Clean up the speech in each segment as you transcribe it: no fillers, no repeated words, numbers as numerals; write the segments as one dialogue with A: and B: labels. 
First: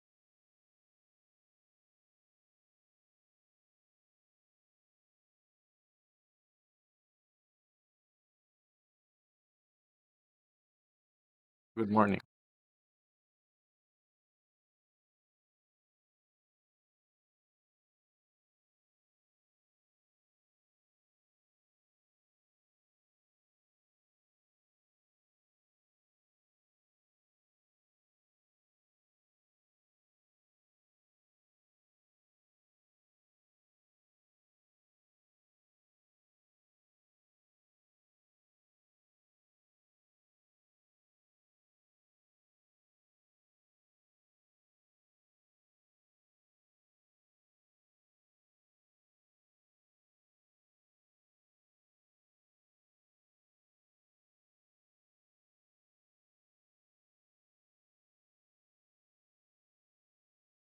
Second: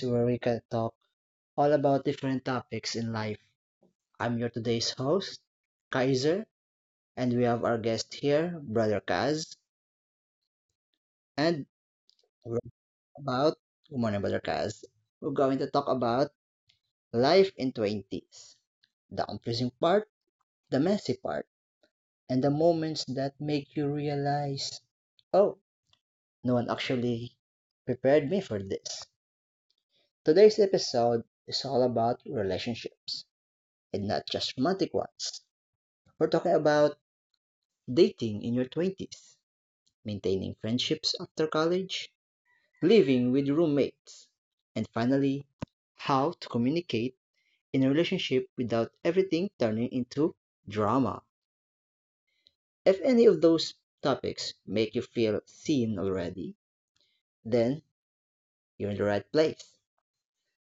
A: where we can talk all about different topics in life. I'm your today's host, Kaiser, and we have our guest here, Brother Kaz, and
B: Good morning.
A: we're about Good morning, Brother Kaz. We're going to talk about life in 20s, the confusing part, the messy part, and the moments that make you realize, oh, no one actually prepared me for this. Today's episode is all about relationships, and not just romantic ones. We're talking about dating in your 20s, maintaining friendships after college, living with roommates, and finally, how to communicate in a relationship without everything turning into drama. If any of those topics make you feel seen already, then you're in the right place.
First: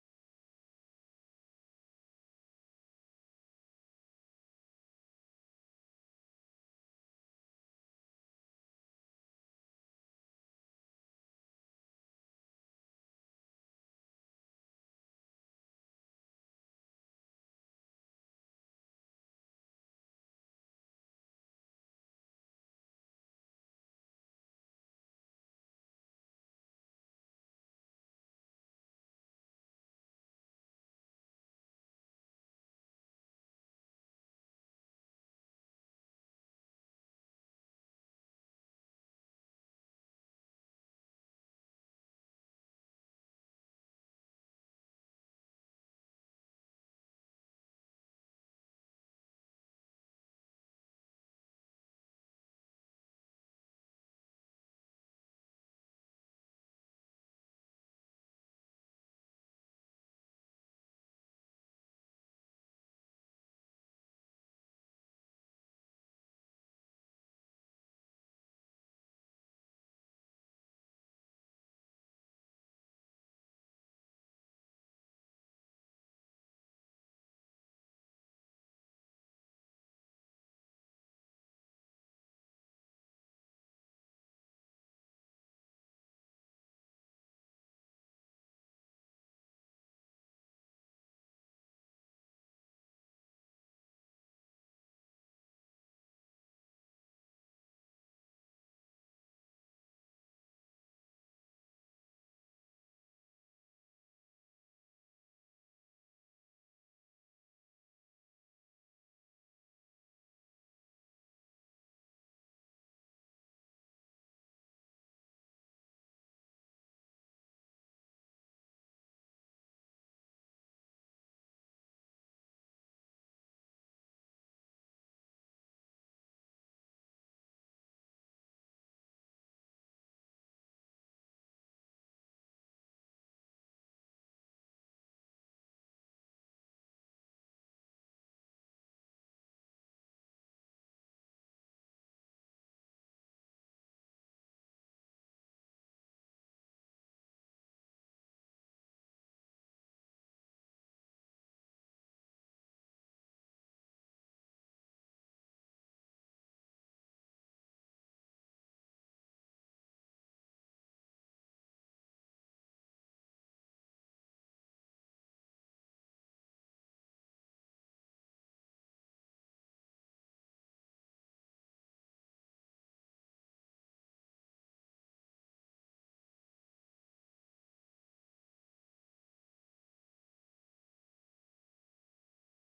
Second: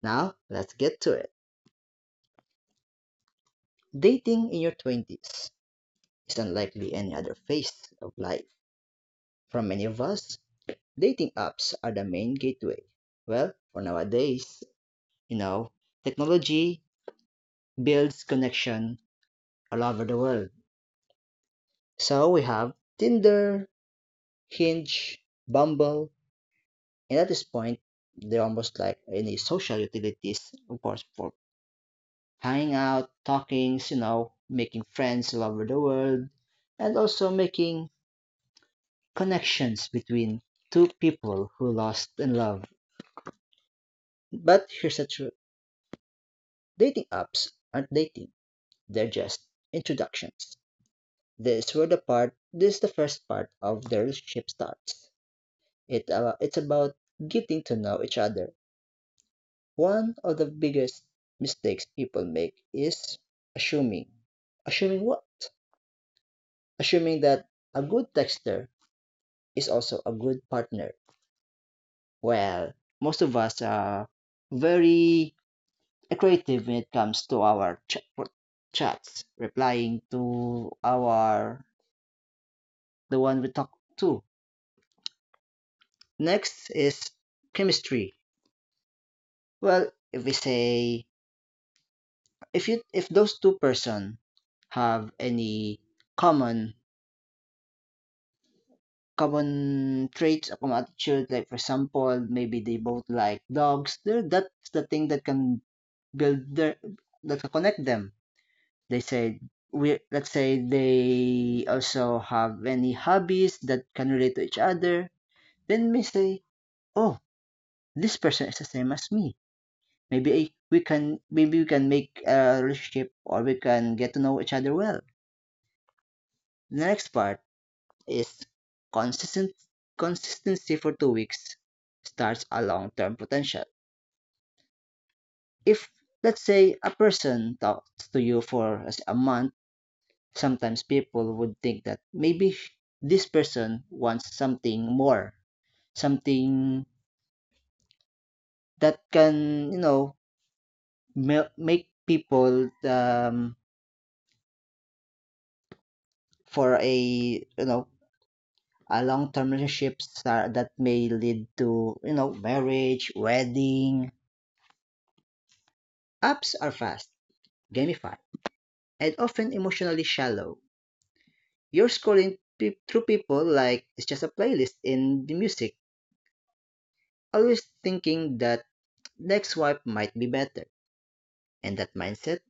A: Now, let's get to it. Dating in your 20s. Is unlikely any other phase of life. For many of us, dating apps are the main gateway. Well, for nowadays, you know, technology builds connection all over the world. So we have Tinder, Hinge, Bumble, and at this point, they're almost like any social utilities, of course, for hanging out, talking, you know, making friends all over the world, and also making connections between two people who lost in love. But here's the truth. Dating apps aren't dating. They're just introductions. This where the part this is the first part of the relationship starts. It's about getting to know each other. One of the biggest mistakes people make is assuming. Assuming what? Assuming that a good texter is also a good partner. Well, most of us are very creative when it comes to our chats, replying to our the one we talk to. Next is chemistry. Well, if we say if you if those two-person have any common common traits or common attitude, like for example, maybe they both like dogs. There, that's the thing that can build their that can connect them. They said, we let's say they also have any hobbies that can relate to each other. Then we say, oh, this person is the same as me. Maybe we can maybe we can make a relationship or we can get to know each other well. The next part is consistent consistency for two weeks starts a long-term potential. If, let's say, a person talks to you for, let's say, a month, sometimes people would think that maybe this person wants something more, something that can, you know, make people for a, you know, a long-term relationship star that may lead to, you know, marriage, wedding. Apps are fast, gamified, and often emotionally shallow. You're scrolling through people like it's just a playlist in the music, always thinking that next swipe might be better. And that mindset,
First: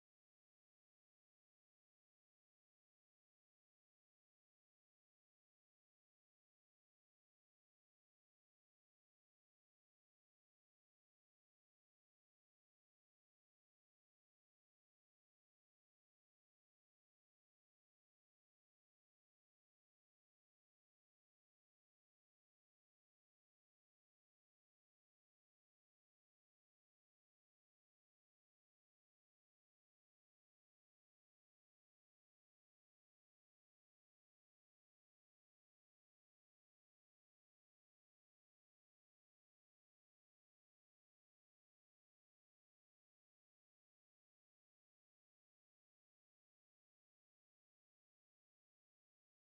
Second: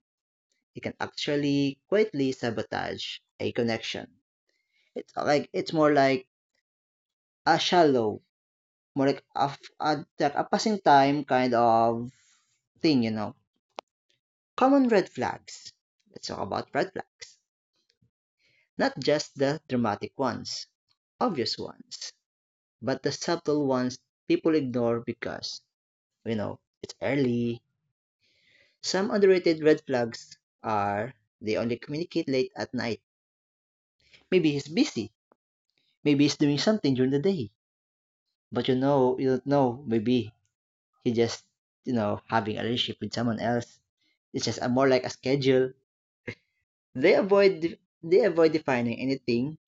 A: it can actually quietly sabotage a connection. It's more like a shallow, more like like a passing time kind of thing, you know. Common red flags. Let's talk about red flags. Not just the dramatic ones, obvious ones, but the subtle ones people ignore because, you know, it's early. Some underrated red flags are they only communicate late at night. Maybe he's busy Maybe he's doing something during the day, but you know, you don't know. Maybe he just, you know, having a relationship with someone else. It's just a more like a schedule. They avoid they avoid defining anything,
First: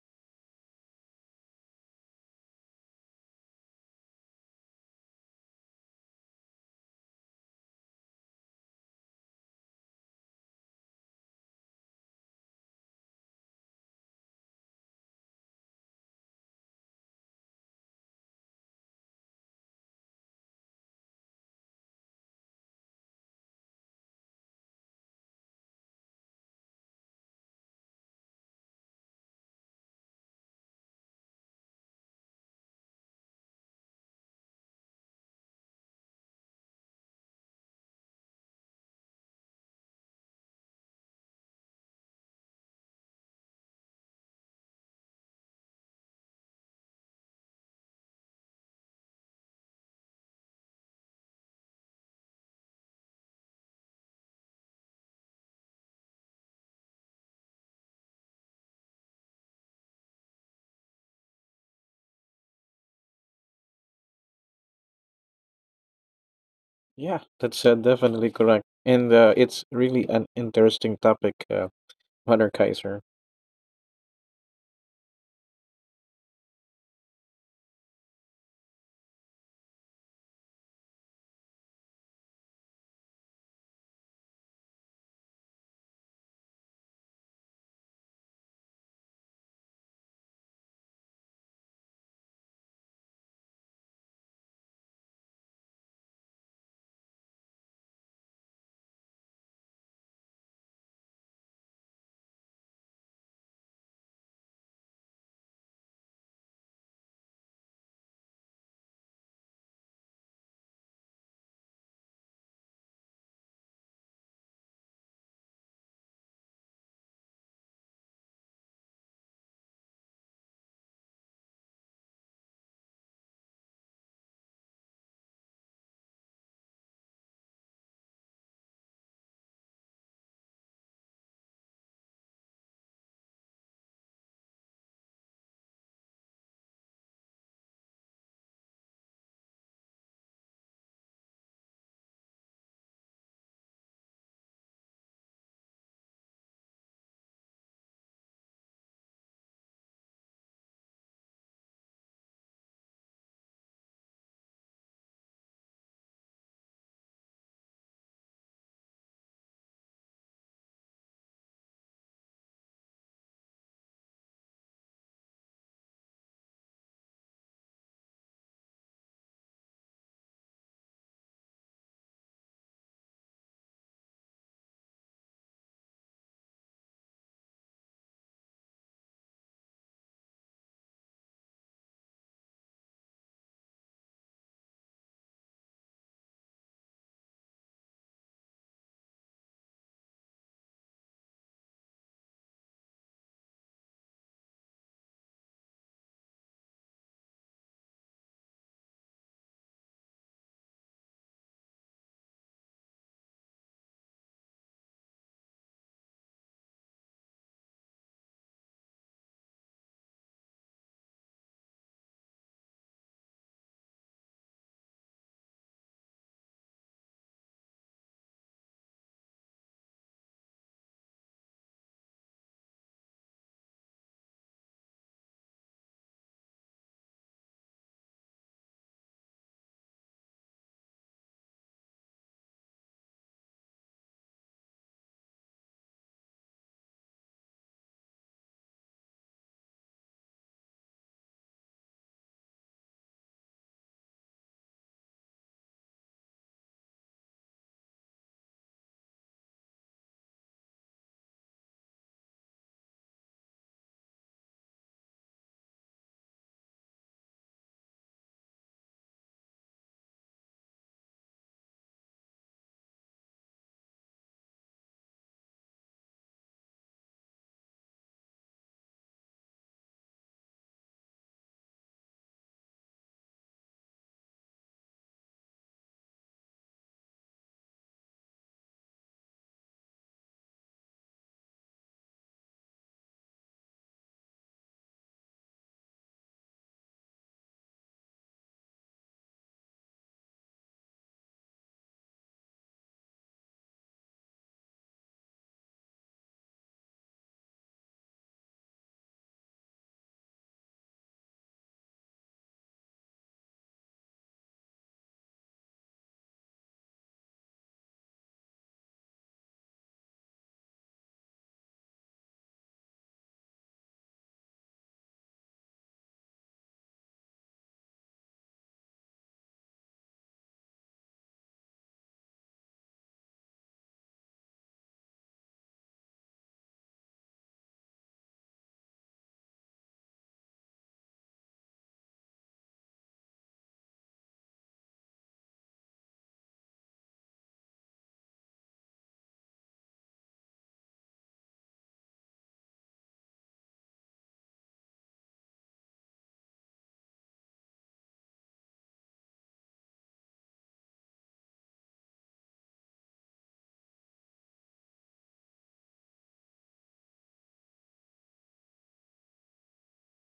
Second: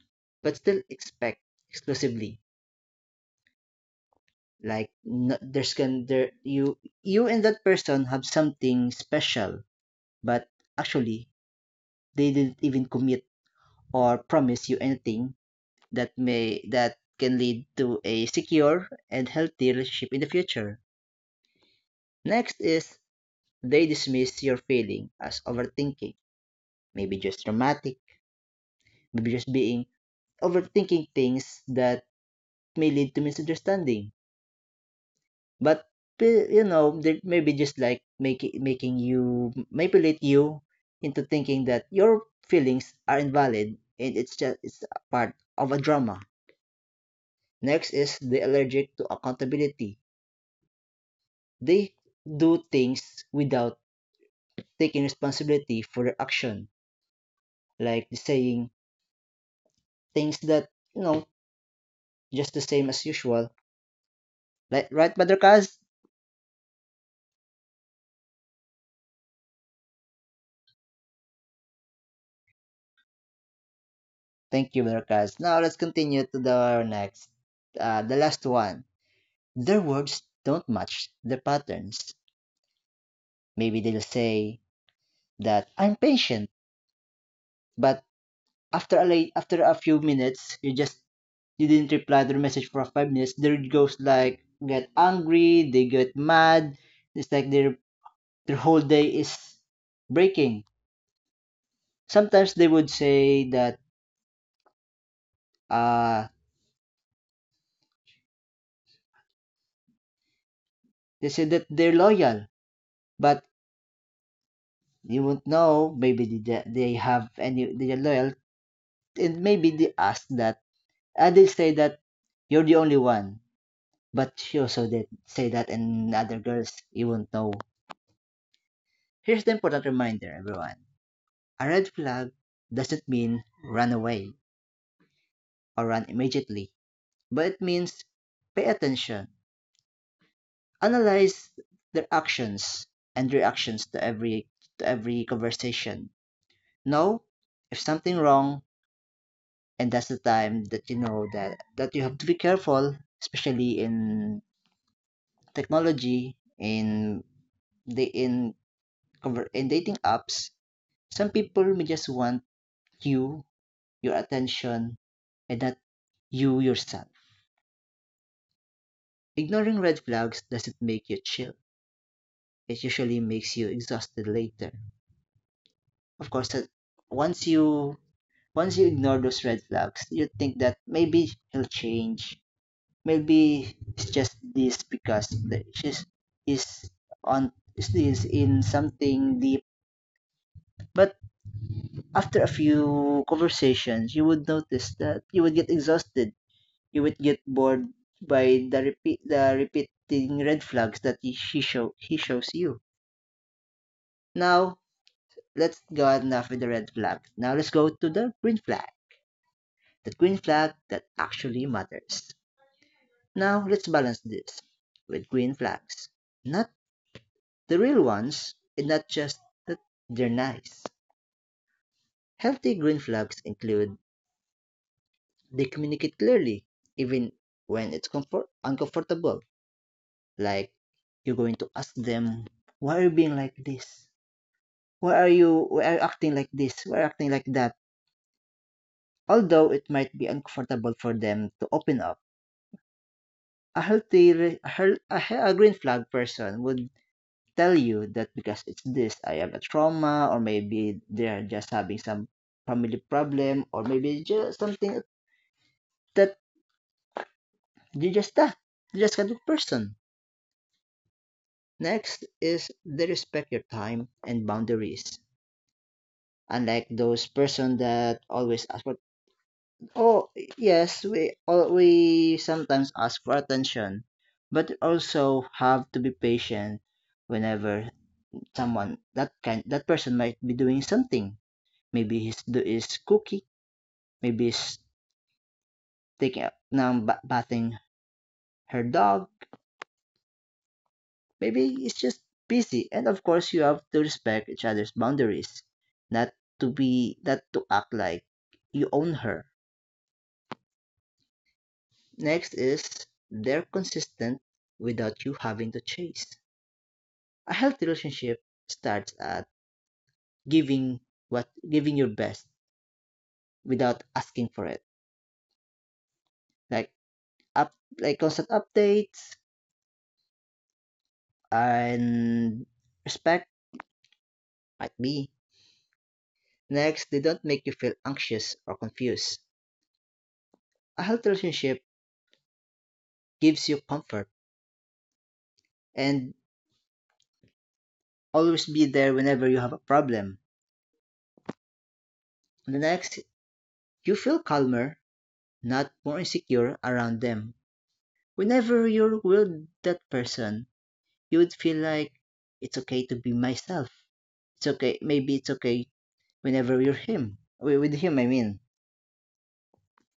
A: but still expect exclusively. Like no, there's can there you and that person have something special, but actually they didn't even commit or promise you anything that can lead to a secure and healthy relationship in the future. Next is they dismiss your feeling as overthinking. Maybe just dramatic, maybe just being overthinking things that may lead to misunderstanding. But you know, they maybe just like making you manipulate you into thinking that your feelings are invalid and it's a part of a drama. Next is the allergic to accountability. They do things without taking responsibility for their action, like saying things that you know. Just the same as usual. Like, right, Buttercast?
B: Yeah, that's definitely correct. And it's really an interesting topic, Brother Kaiser.
A: Thank you, Buttercast. Now let's continue to the next. The last one. Their words don't match their patterns. Maybe they'll say that I'm patient, but after a few minutes, you didn't reply to the message for five minutes. There it goes like get angry, they get mad. It's like their whole day is breaking. Sometimes they would say that uh they say that they're loyal, but you won't know. Maybe they ju- they have any they are loyal, and maybe they ask that, and they say that you're the only one. But she also did say that, and other girls you won't know. Here's the important reminder, everyone: a red flag doesn't mean run away or run immediately, but it means pay attention, analyze their actions and reactions to every conversation. Know if something wrong, and that's the time that you know that you have to be careful, especially in technology, in the in conver- in dating apps. Some people may just want you your attention and not you yourself. Ignoring red flags doesn't make you chill, it usually makes you exhausted later. Of course, that once you ignore those red flags, you think that maybe he'll change. Maybe it's just this because the- she's is on is in something deep. But after a few conversations, you would notice that you would get exhausted. You would get bored by the repeating red flags that he shows you. Now let's go, enough with the red flag. Now let's go to the green flag. The green flag that actually matters. Now let's balance this with green flags. Not the real ones, and not just that they're nice. Healthy green flags include they communicate clearly, even when it's uncomfortable. Like you're going to ask them, "Why are you being like this? Why are you acting like this? Why are you acting like that?" Although it might be uncomfortable for them to open up, a healthy, re- a, hel- a, he- a green flag person would tell you that because it's this, I have a trauma, or maybe they're just having some family problem, or maybe just something that you just that you just kind of person. Next is they respect your time and boundaries. Unlike those person that always ask for, oh, yes, we all, we sometimes ask for attention, but also have to be patient whenever someone, that person might be doing something. Maybe he's do is cooking. Maybe she's bathing her dog. Maybe it's just busy. And of course, you have to respect each other's boundaries. Not to be, not to act like you own her. Next is they're consistent without you having to chase. A healthy relationship starts at giving giving your best without asking for it. Like up like constant updates and respect might be. Next, they don't make you feel anxious or confused. A healthy relationship gives you comfort and always be there whenever you have a problem. And the next, you feel calmer, not more insecure around them. Whenever you're with that person, you would feel like it's okay to be myself. It's okay whenever you're him. With him, I mean.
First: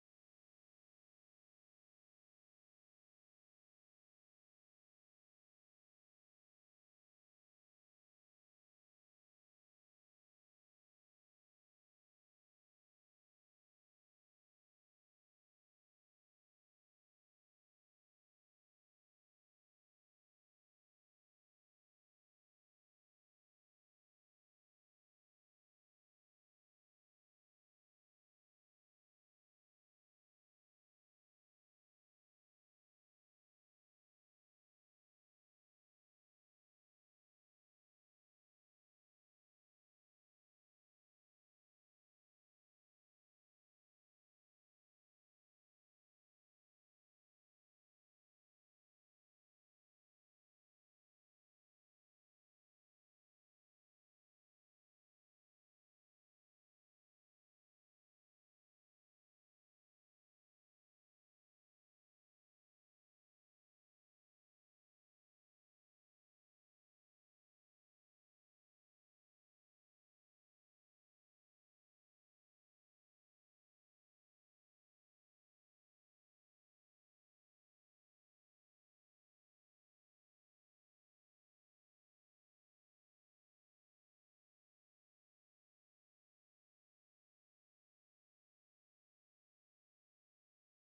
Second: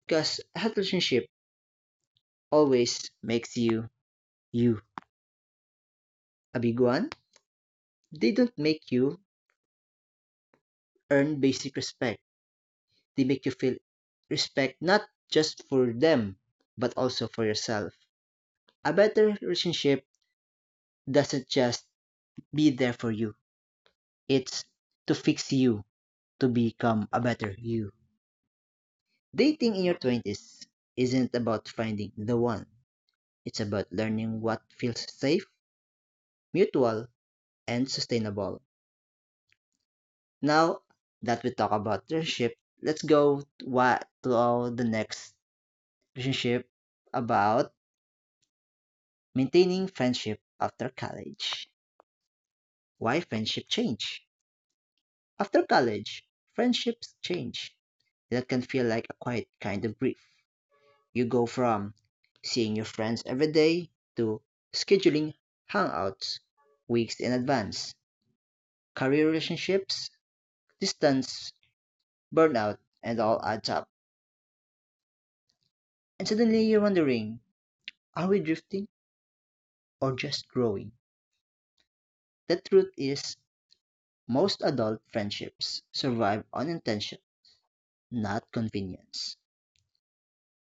A: Because a healthy relationship always makes you you. A big one, they don't make you earn basic respect. They make you feel respect not just for them, but also for yourself. A better relationship doesn't just be there for you, it's to fix you to become a better you. Dating in your 20s isn't about finding the one, it's about learning what feels safe, mutual, and sustainable. Now that we talk about relationship, let's go the next relationship about maintaining friendship after college. Why friendship change? After college, friendships change. That can feel like a quiet kind of grief. You go from seeing your friends every day to scheduling hangouts weeks in advance. Career relationships, distance, burnout, and all adds up. And suddenly you're wondering, are we drifting or just growing? The truth is, most adult friendships survive on intention not convenience.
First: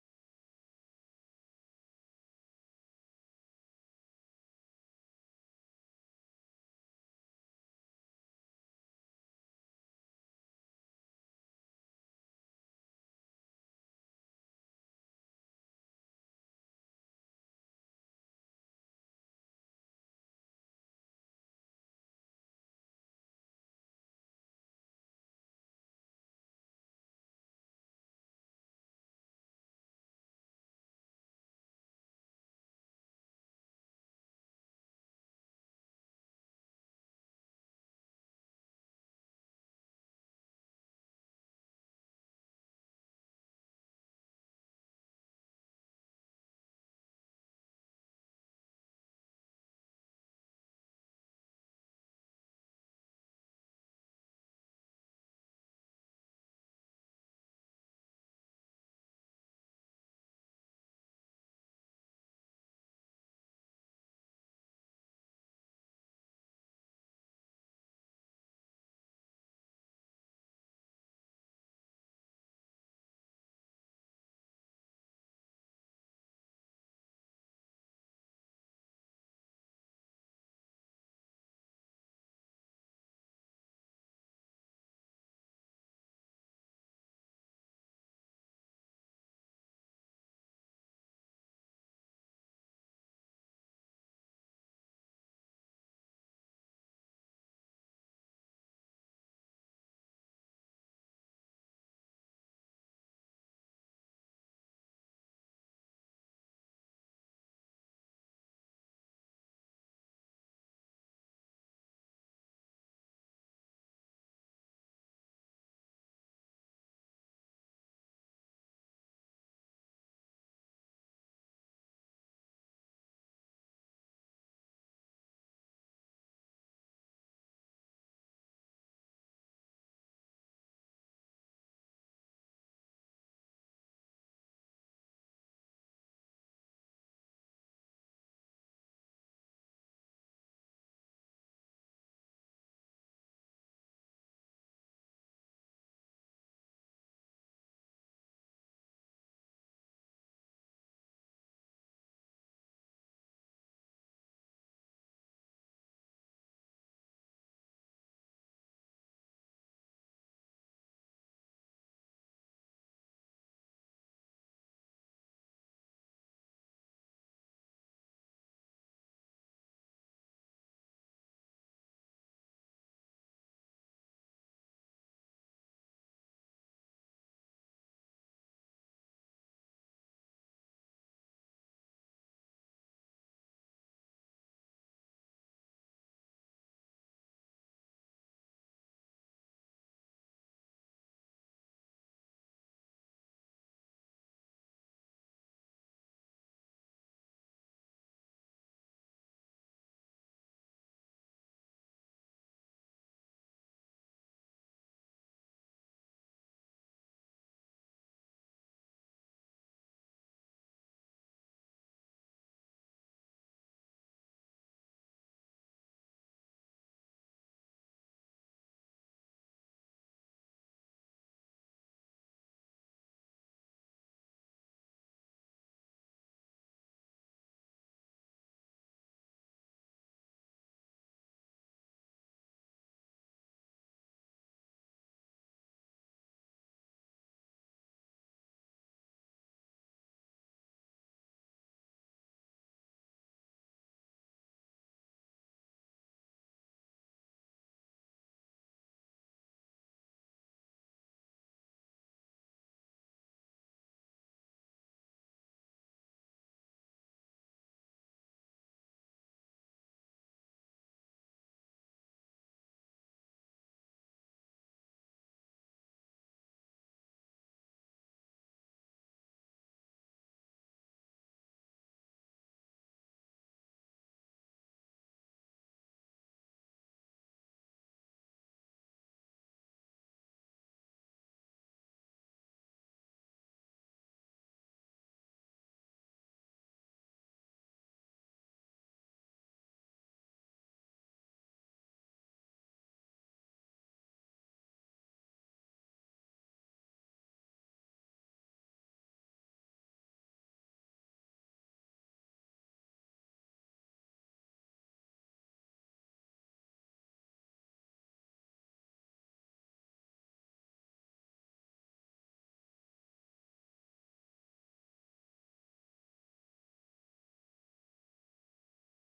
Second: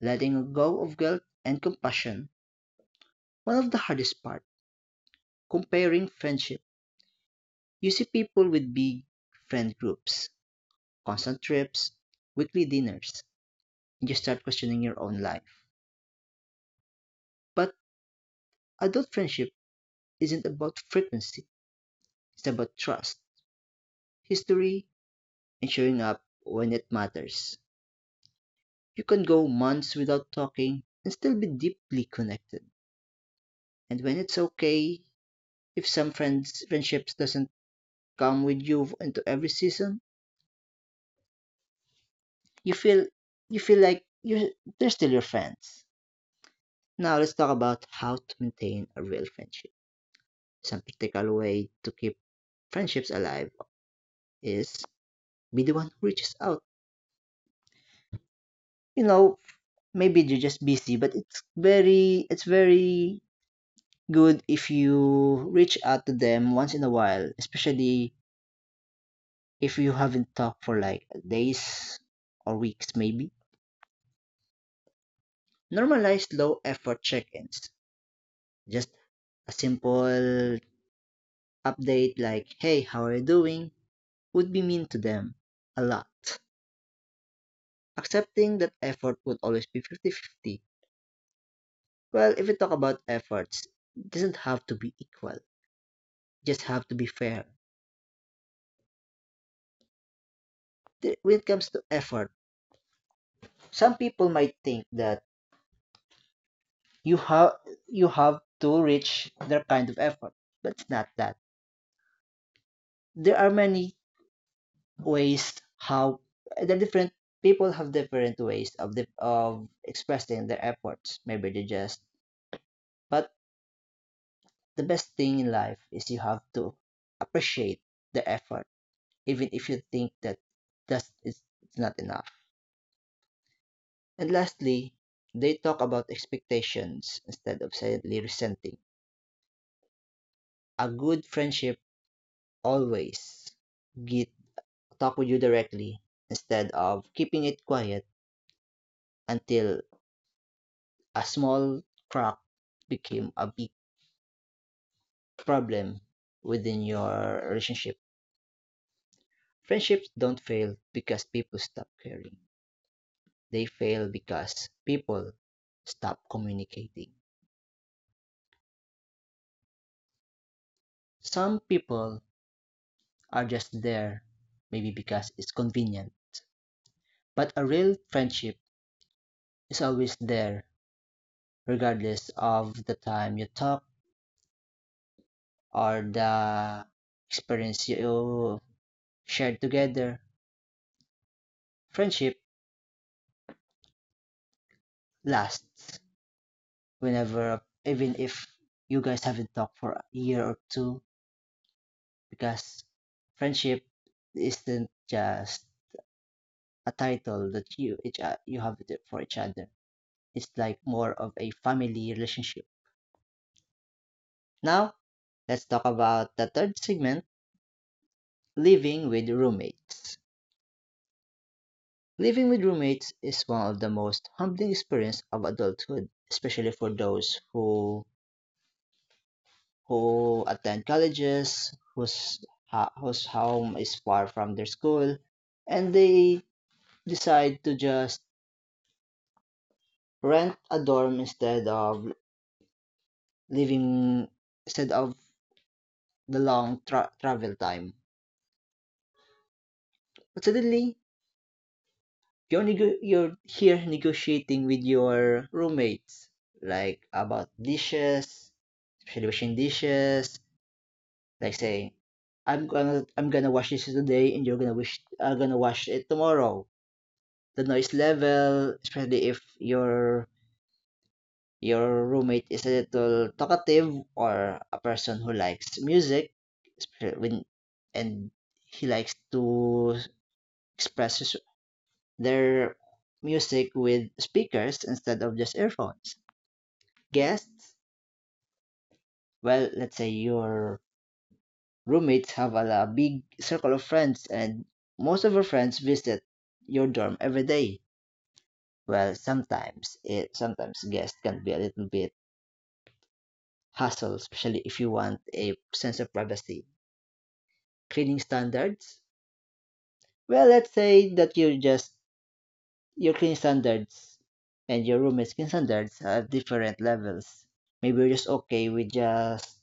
A: Letting go of guilt and compassion, one of the hardest part. Comparing friendship. You see people with big friend groups, constant trips, weekly dinners, and you start questioning your own life. But adult friendship isn't about frequency, it's about trust, history, and showing up when it matters. You can go months without talking and still be deeply connected. And when it's okay, if some friendships doesn't come with you into every season, you feel you feel like you're they're still your friends. Now let's talk about how to maintain a real friendship. Some practical way to keep friendships alive is be the one who reaches out. You know, Maybe you're just busy, but it's very good if you reach out to them once in a while, especially if you haven't talked for like days or weeks maybe. Normalize low effort check-ins. Just a simple update like, "Hey, how are you doing?" would be mean to them a lot. Accepting that effort would always be fifty-fifty. Well, if we talk about efforts, it doesn't have to be equal, just have to be fair. When it comes to effort, some people might think that you have you have to reach their kind of effort, but it's not that. There are many ways how the different people have different ways of of expressing their efforts. Maybe they just but the best thing in life is you have to appreciate the effort, even if you think that it's not enough. And lastly, they talk about expectations instead of silently resenting. A good friendship always get talk with you directly instead of keeping it quiet until a small crack became a big problem within your relationship. Friendships don't fail because people stop caring. They fail because people stop communicating. Some people are just there, maybe because it's convenient. But a real friendship is always there, regardless of the time you talk or the experience you shared together. Friendship lasts whenever, even if you guys haven't talked for a year or two, because friendship isn't just a title that you each you have for each other. It's like more of a family relationship. Now, let's talk about the third segment, living with roommates. Living with roommates is one of the most humbling experiences of adulthood, especially for those who attend colleges whose whose home is far from their school, and they decide to just rent a dorm living instead of the long travel time. But suddenly, you're here negotiating with your roommates like about dishes, especially washing dishes, like saying I'm gonna wash this today and you're gonna wish are gonna wash it tomorrow, the noise level, especially if your roommate is a little talkative or a person who likes music, when and he likes to express their music with speakers instead of just earphones. Guests, well, let's say your roommates have a big circle of friends, and most of your friends visit your dorm every day. Well, sometimes guests can be a little bit hassle, especially if you want a sense of privacy. Cleaning standards? Well, let's say that you're just your cleaning standards and your roommate's cleaning standards are at different levels. Maybe you're just okay with just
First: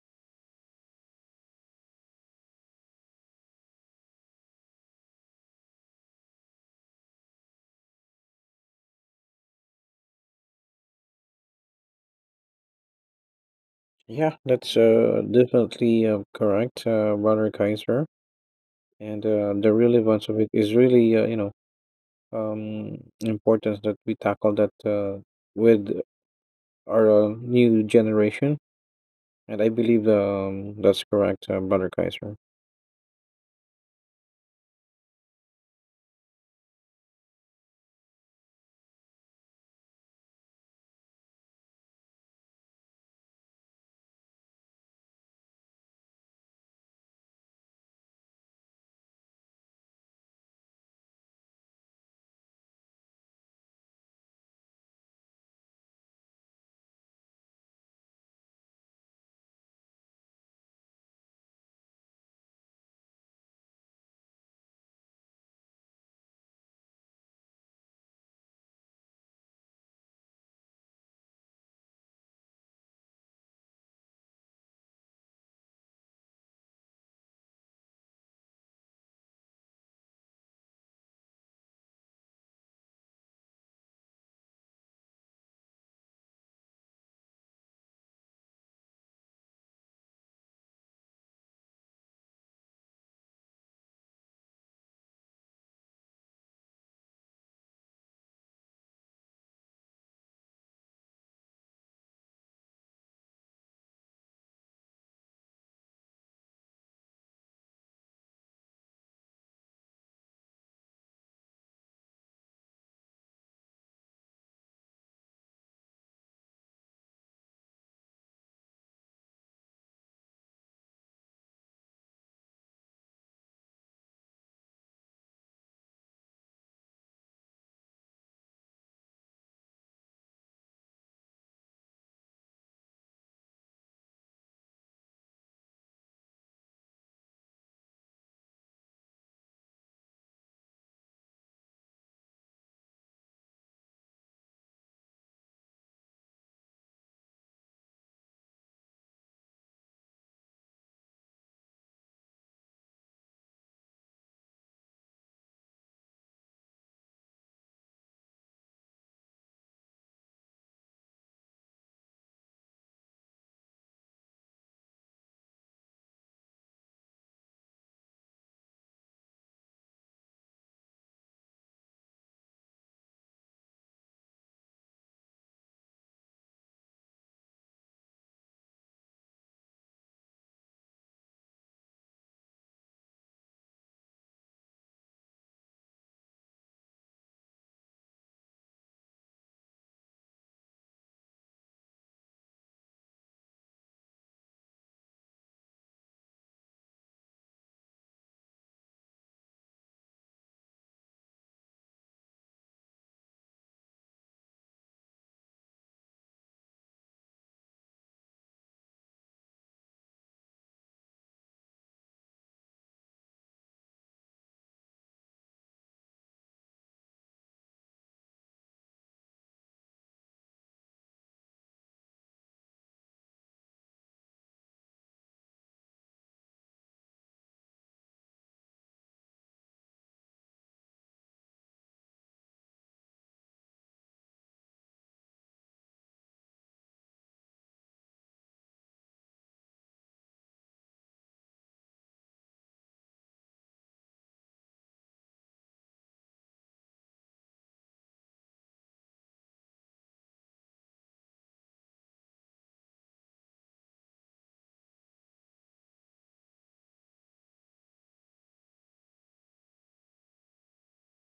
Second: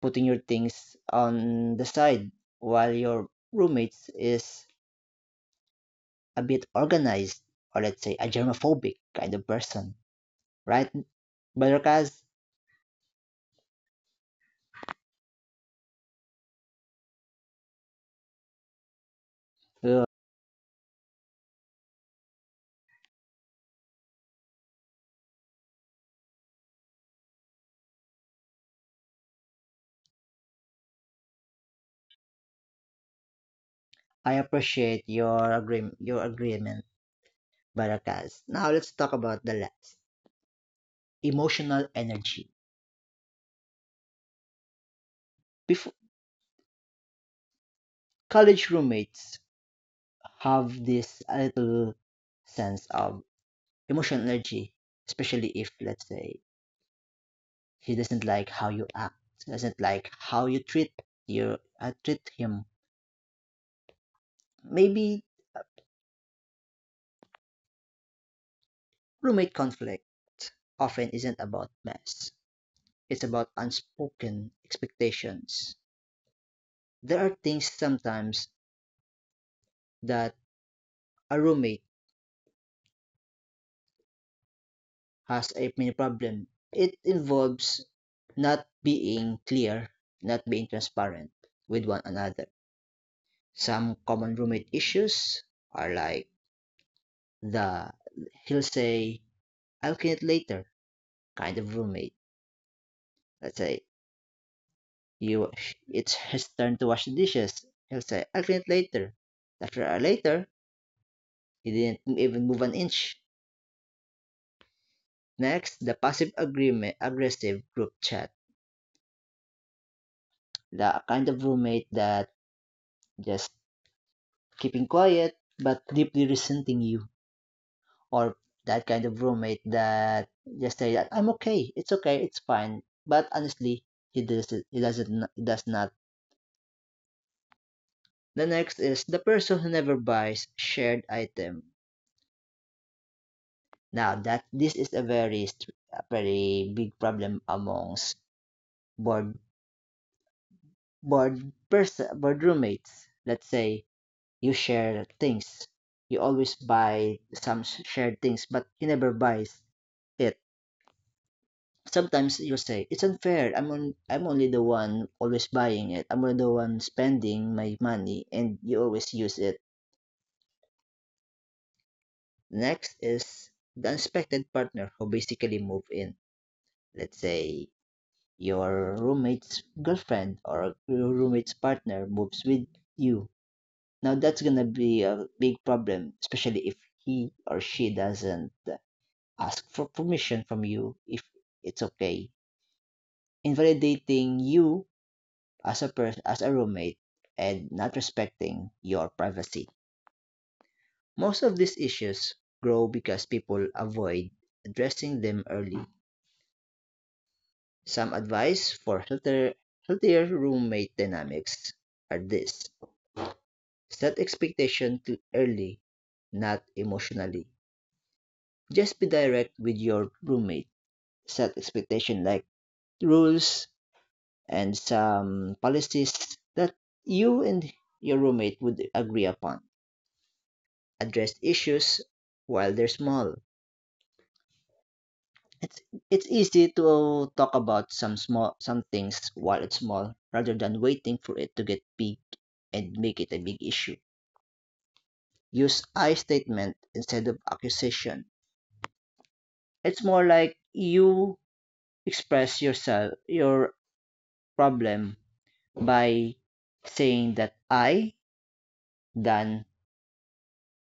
A: putting your things on the side while your roommates is a bit organized or let's say a germophobic kind of person, right, Barakas?
B: Yeah, that's definitely correct, Brother Kaiser. And the
A: Uh,
B: relevance of it is really, um, important that we tackle that with our new generation. And I believe that's correct, Brother Kaiser.
A: I appreciate your agreement. Your agreement, Barakas. Now let's talk about the last, emotional energy. Before college roommates have this little sense of emotional energy, especially if let's say he doesn't like how you act, doesn't like how you treat your treat him. Maybe roommate conflict often isn't about mess. It's about unspoken expectations. There are things sometimes that a roommate has a mini problem. It involves not being clear, not being transparent with one another. Some common roommate issues are like the he'll say, "I'll clean it later" kind of roommate. Let's say you it's his turn to wash the dishes. He'll say, "I'll clean it later." After a later, he didn't even move an inch. Next, the passive agreement aggressive group chat. The kind of roommate that just keeping quiet but deeply resenting you, or that kind of roommate that just say that I'm okay, it's fine. But honestly, he doesn't he does not. The next is the person who never buys shared item. Now that this is a very big problem amongst board board person board roommates. Let's say you share things. You always buy shared things, but he never buys it. Sometimes you'll say, "It's unfair. I'm only the one always buying it. I'm only the one spending my money, and you always use it." Next is the unexpected partner who basically move in. Let's say your roommate's girlfriend or your roommate's partner moves with you. Now that's gonna be a big problem, especially if he or she doesn't ask for permission from you if it's okay. Invalidating you as a person as a roommate and not respecting your privacy. Most of these issues grow because people avoid addressing them early. Some advice for healthier roommate dynamics are this. Set expectation too early, not emotionally. Just be direct with your roommate. Set expectation like rules and some policies that you and your roommate would agree upon, addressed issues while they're small. It's it's easy to talk about some things while it's small rather than waiting for it to get big and make it a big issue. Use I statement instead of accusation. It's more like you express your problem by saying that I than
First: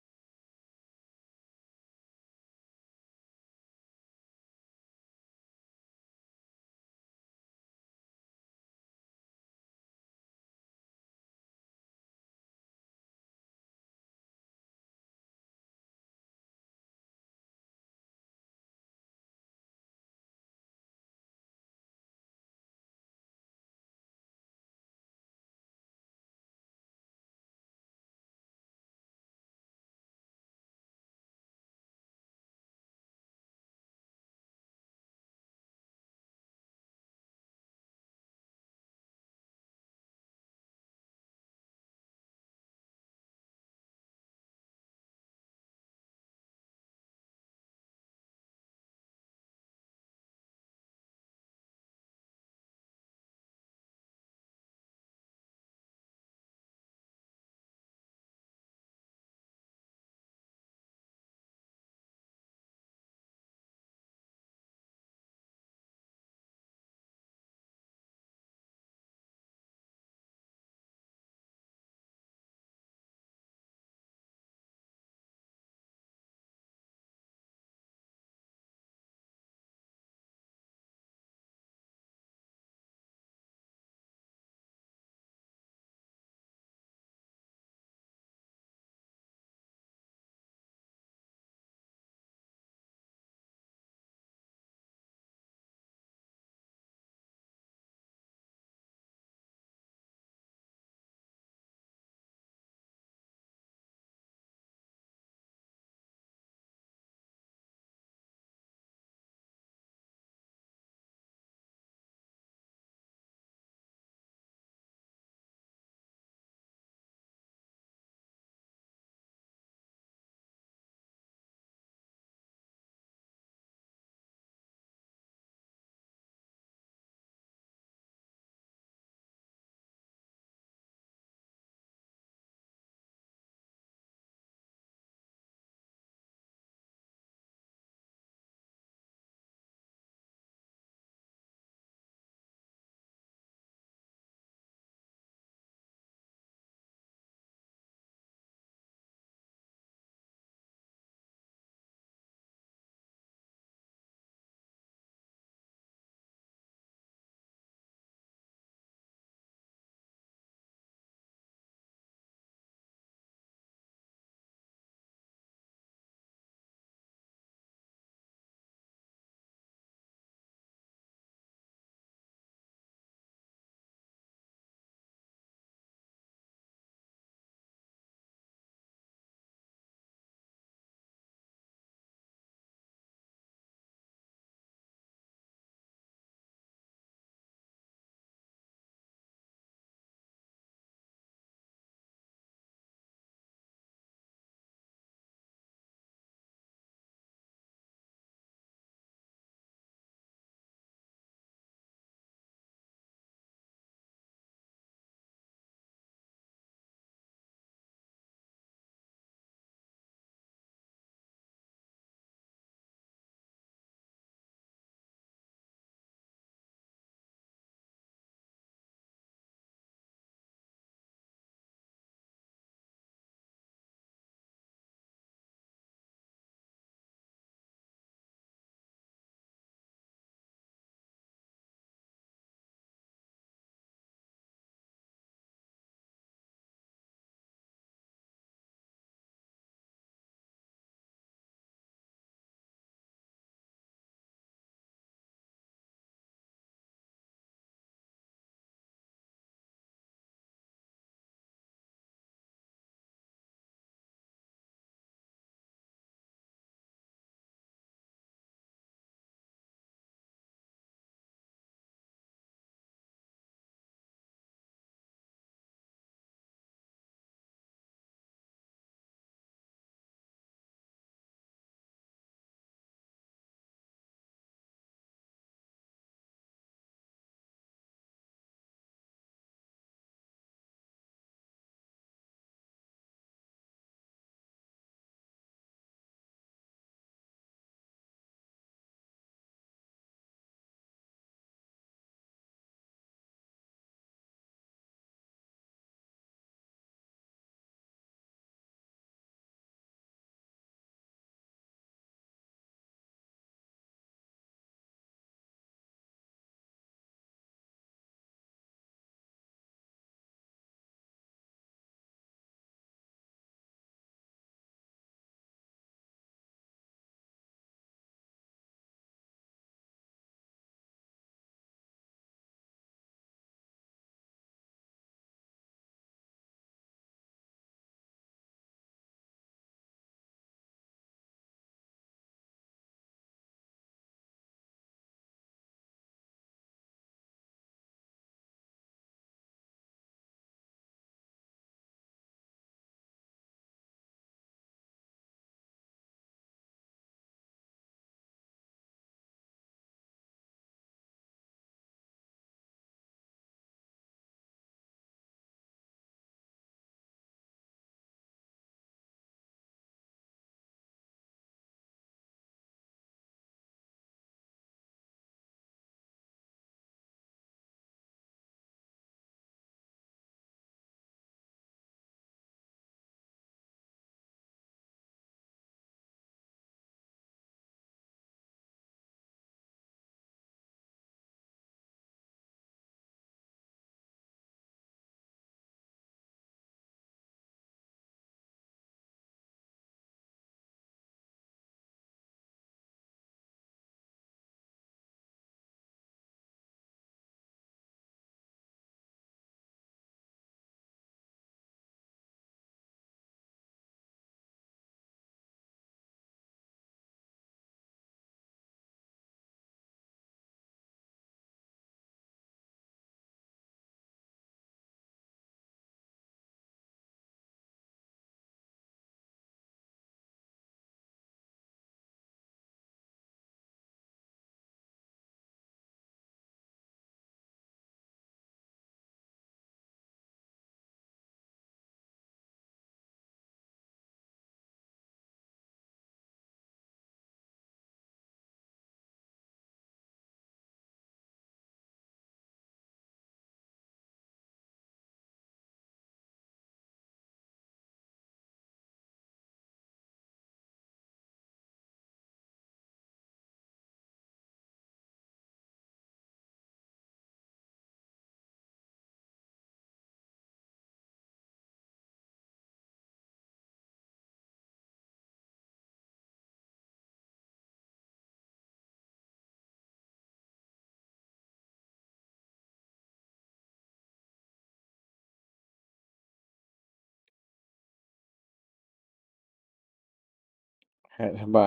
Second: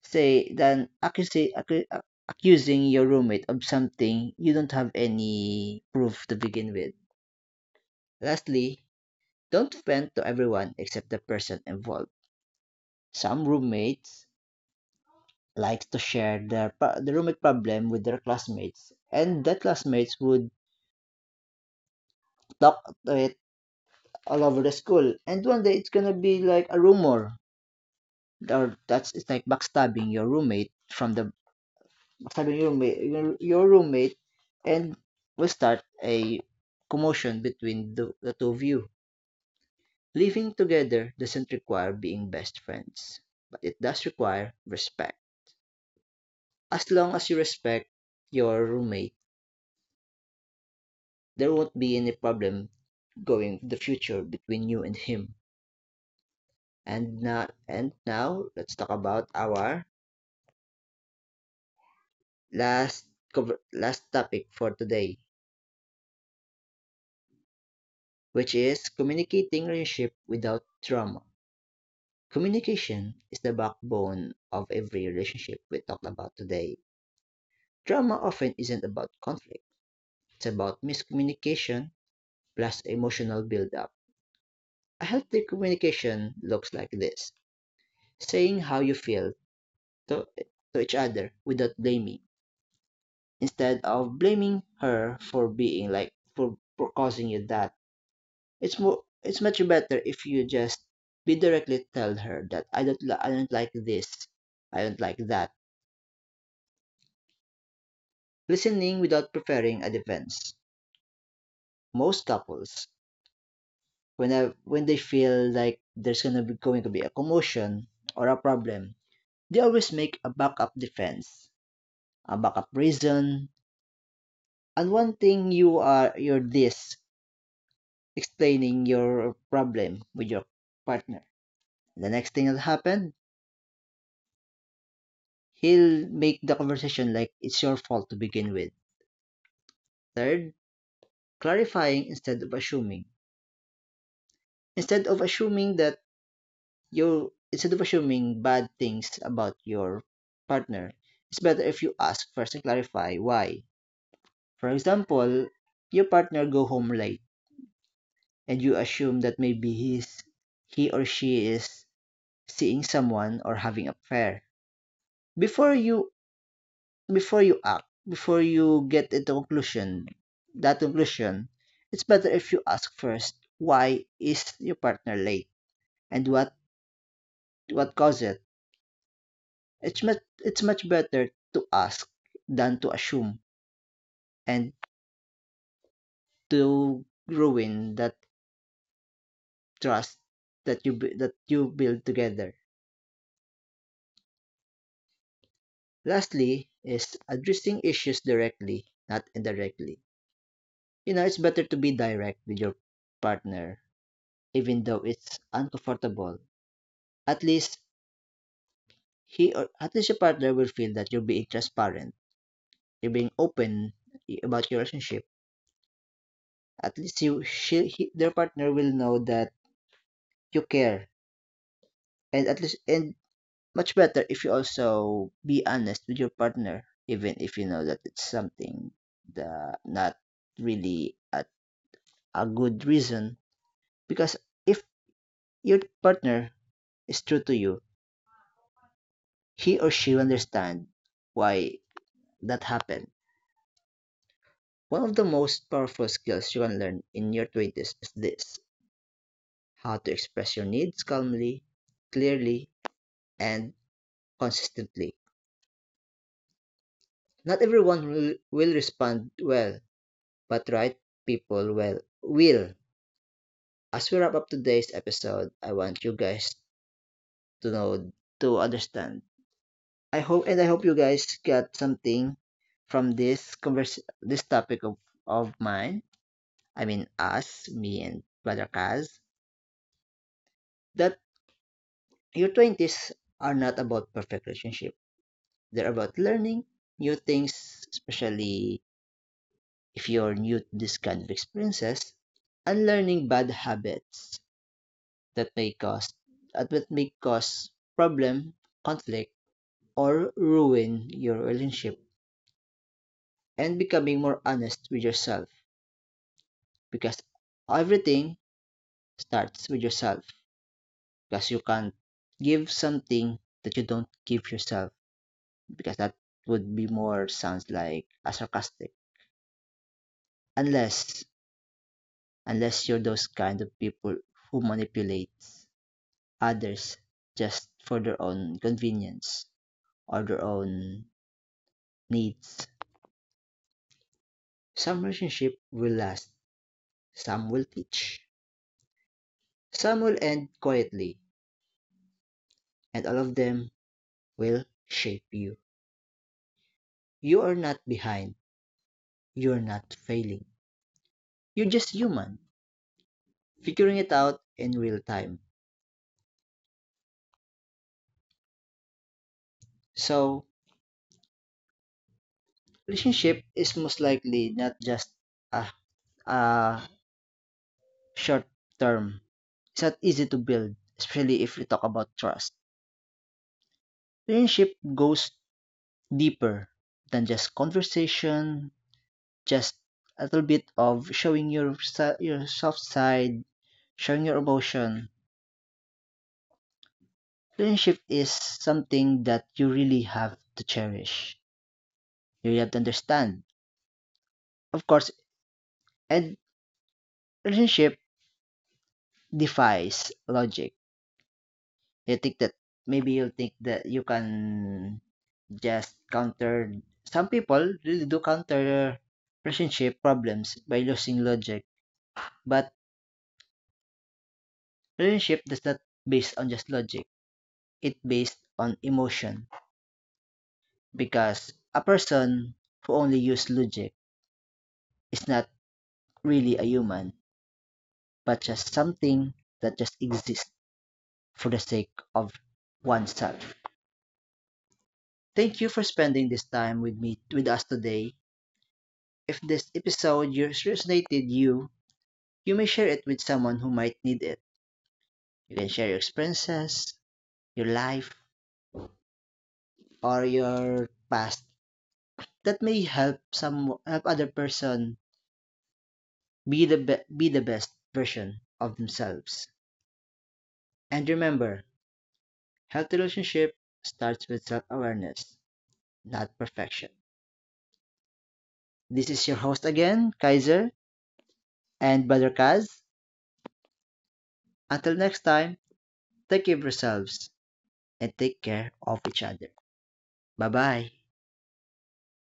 A: say than accusi- accu- accusing your roommate of something you don't have any proof to begin with. Lastly, don't vent to everyone except the person involved. Some roommates like to share the roommate problem with their classmates, and the classmates would talk to it all over the school. And one day it's gonna be like a rumor, or that's it's like backstabbing your roommate, and will start a commotion between the two of you. Living together doesn't require being best friends, but it does require respect. As long as you respect your roommate, there won't be any problem going the future between you and him. And now let's talk about our last last topic for today, which is communicating relationship without trauma. Communication is the backbone of every relationship we talked about today. Trauma often isn't about conflict. It's about miscommunication plus emotional buildup. A healthy communication looks like this: saying how you feel to, to each other without blaming, instead of blaming her for being for causing you that. It's much better if you just be directly tell her that I don't like this, I don't like that. Listening without preparing a defense. Most couples when they feel like there's gonna be going to be a commotion or a problem, they always make a backup defense, a backup reason, and one thing you're this explaining your problem with your partner. The next thing that happened, he'll make the conversation like it's your fault to begin with. Third, clarifying instead of assuming. Instead of assuming that you Instead of assuming bad things about your partner, it's better if you ask first and clarify why. For example, your partner go home late and you assume that maybe he's he or she is seeing someone or having an affair. Before you Before you act, before you get into conclusion, that conclusion, it's better if you ask first why is your partner late and what caused it. It's much better to ask than to assume and to ruin that trust that that you build together. Lastly is addressing issues directly, not indirectly. You know, it's better to be direct with your partner even though it's uncomfortable. At least he or at least your partner will feel that you're being transparent, you're being open about your relationship. At least their partner will know that you care, and at least and much better if you also be honest with your partner, even if you know that it's something the not really a good reason. Because if your partner is true to you, he or she will understand why that happened. One of the most powerful skills you can learn in your 20s is this: how to express your needs calmly, clearly, and consistently. Not everyone will respond well, but right people will. As we wrap up today's episode, I want you guys to know, to understand. I hope you guys got something from this topic of mine. I mean us, me and Brother Kaz, that your 20s are not about perfect relationship. They're about learning new things, especially if you're new to this kind of experiences, and learning bad habits that may cause that would may cause problem, conflict, or ruin your relationship, and becoming more honest with yourself because everything starts with yourself, because you can't give something that you don't give yourself, because that would be more sounds like a sarcastic. Unless Unless you're those kind of people who manipulate others just for their own convenience or their own needs. Some relationship will last, some will teach, some will end quietly, and all of them will shape you. You are not behind, you're not failing. You're just human, figuring it out in real time. So, relationship is most likely not just a, a short term. It's not easy to build, especially if we talk about trust. Friendship goes deeper than just conversation, just a little bit of showing your soft side, showing your emotion. Friendship is something that you really have to cherish. You really have to understand. Of course, and relationship defies logic. You think that you can just counter, some people really do counter relationship problems by using logic, but relationship does not based on just logic, it based on emotion, because a person who only use logic is not really a human but just something that just exists for the sake of oneself. Thank you for spending this time with me with us today. If this episode resonated you, you may share it with someone who might need it. You can share your experiences, your life, or your past that may help some help other person be the best version of themselves. And remember, healthy relationship starts with self-awareness, not perfection. This is your host again, Kaiser and Brother Kaz. Until next time, take care of yourselves and take care of each other. Bye bye.
B: Bye.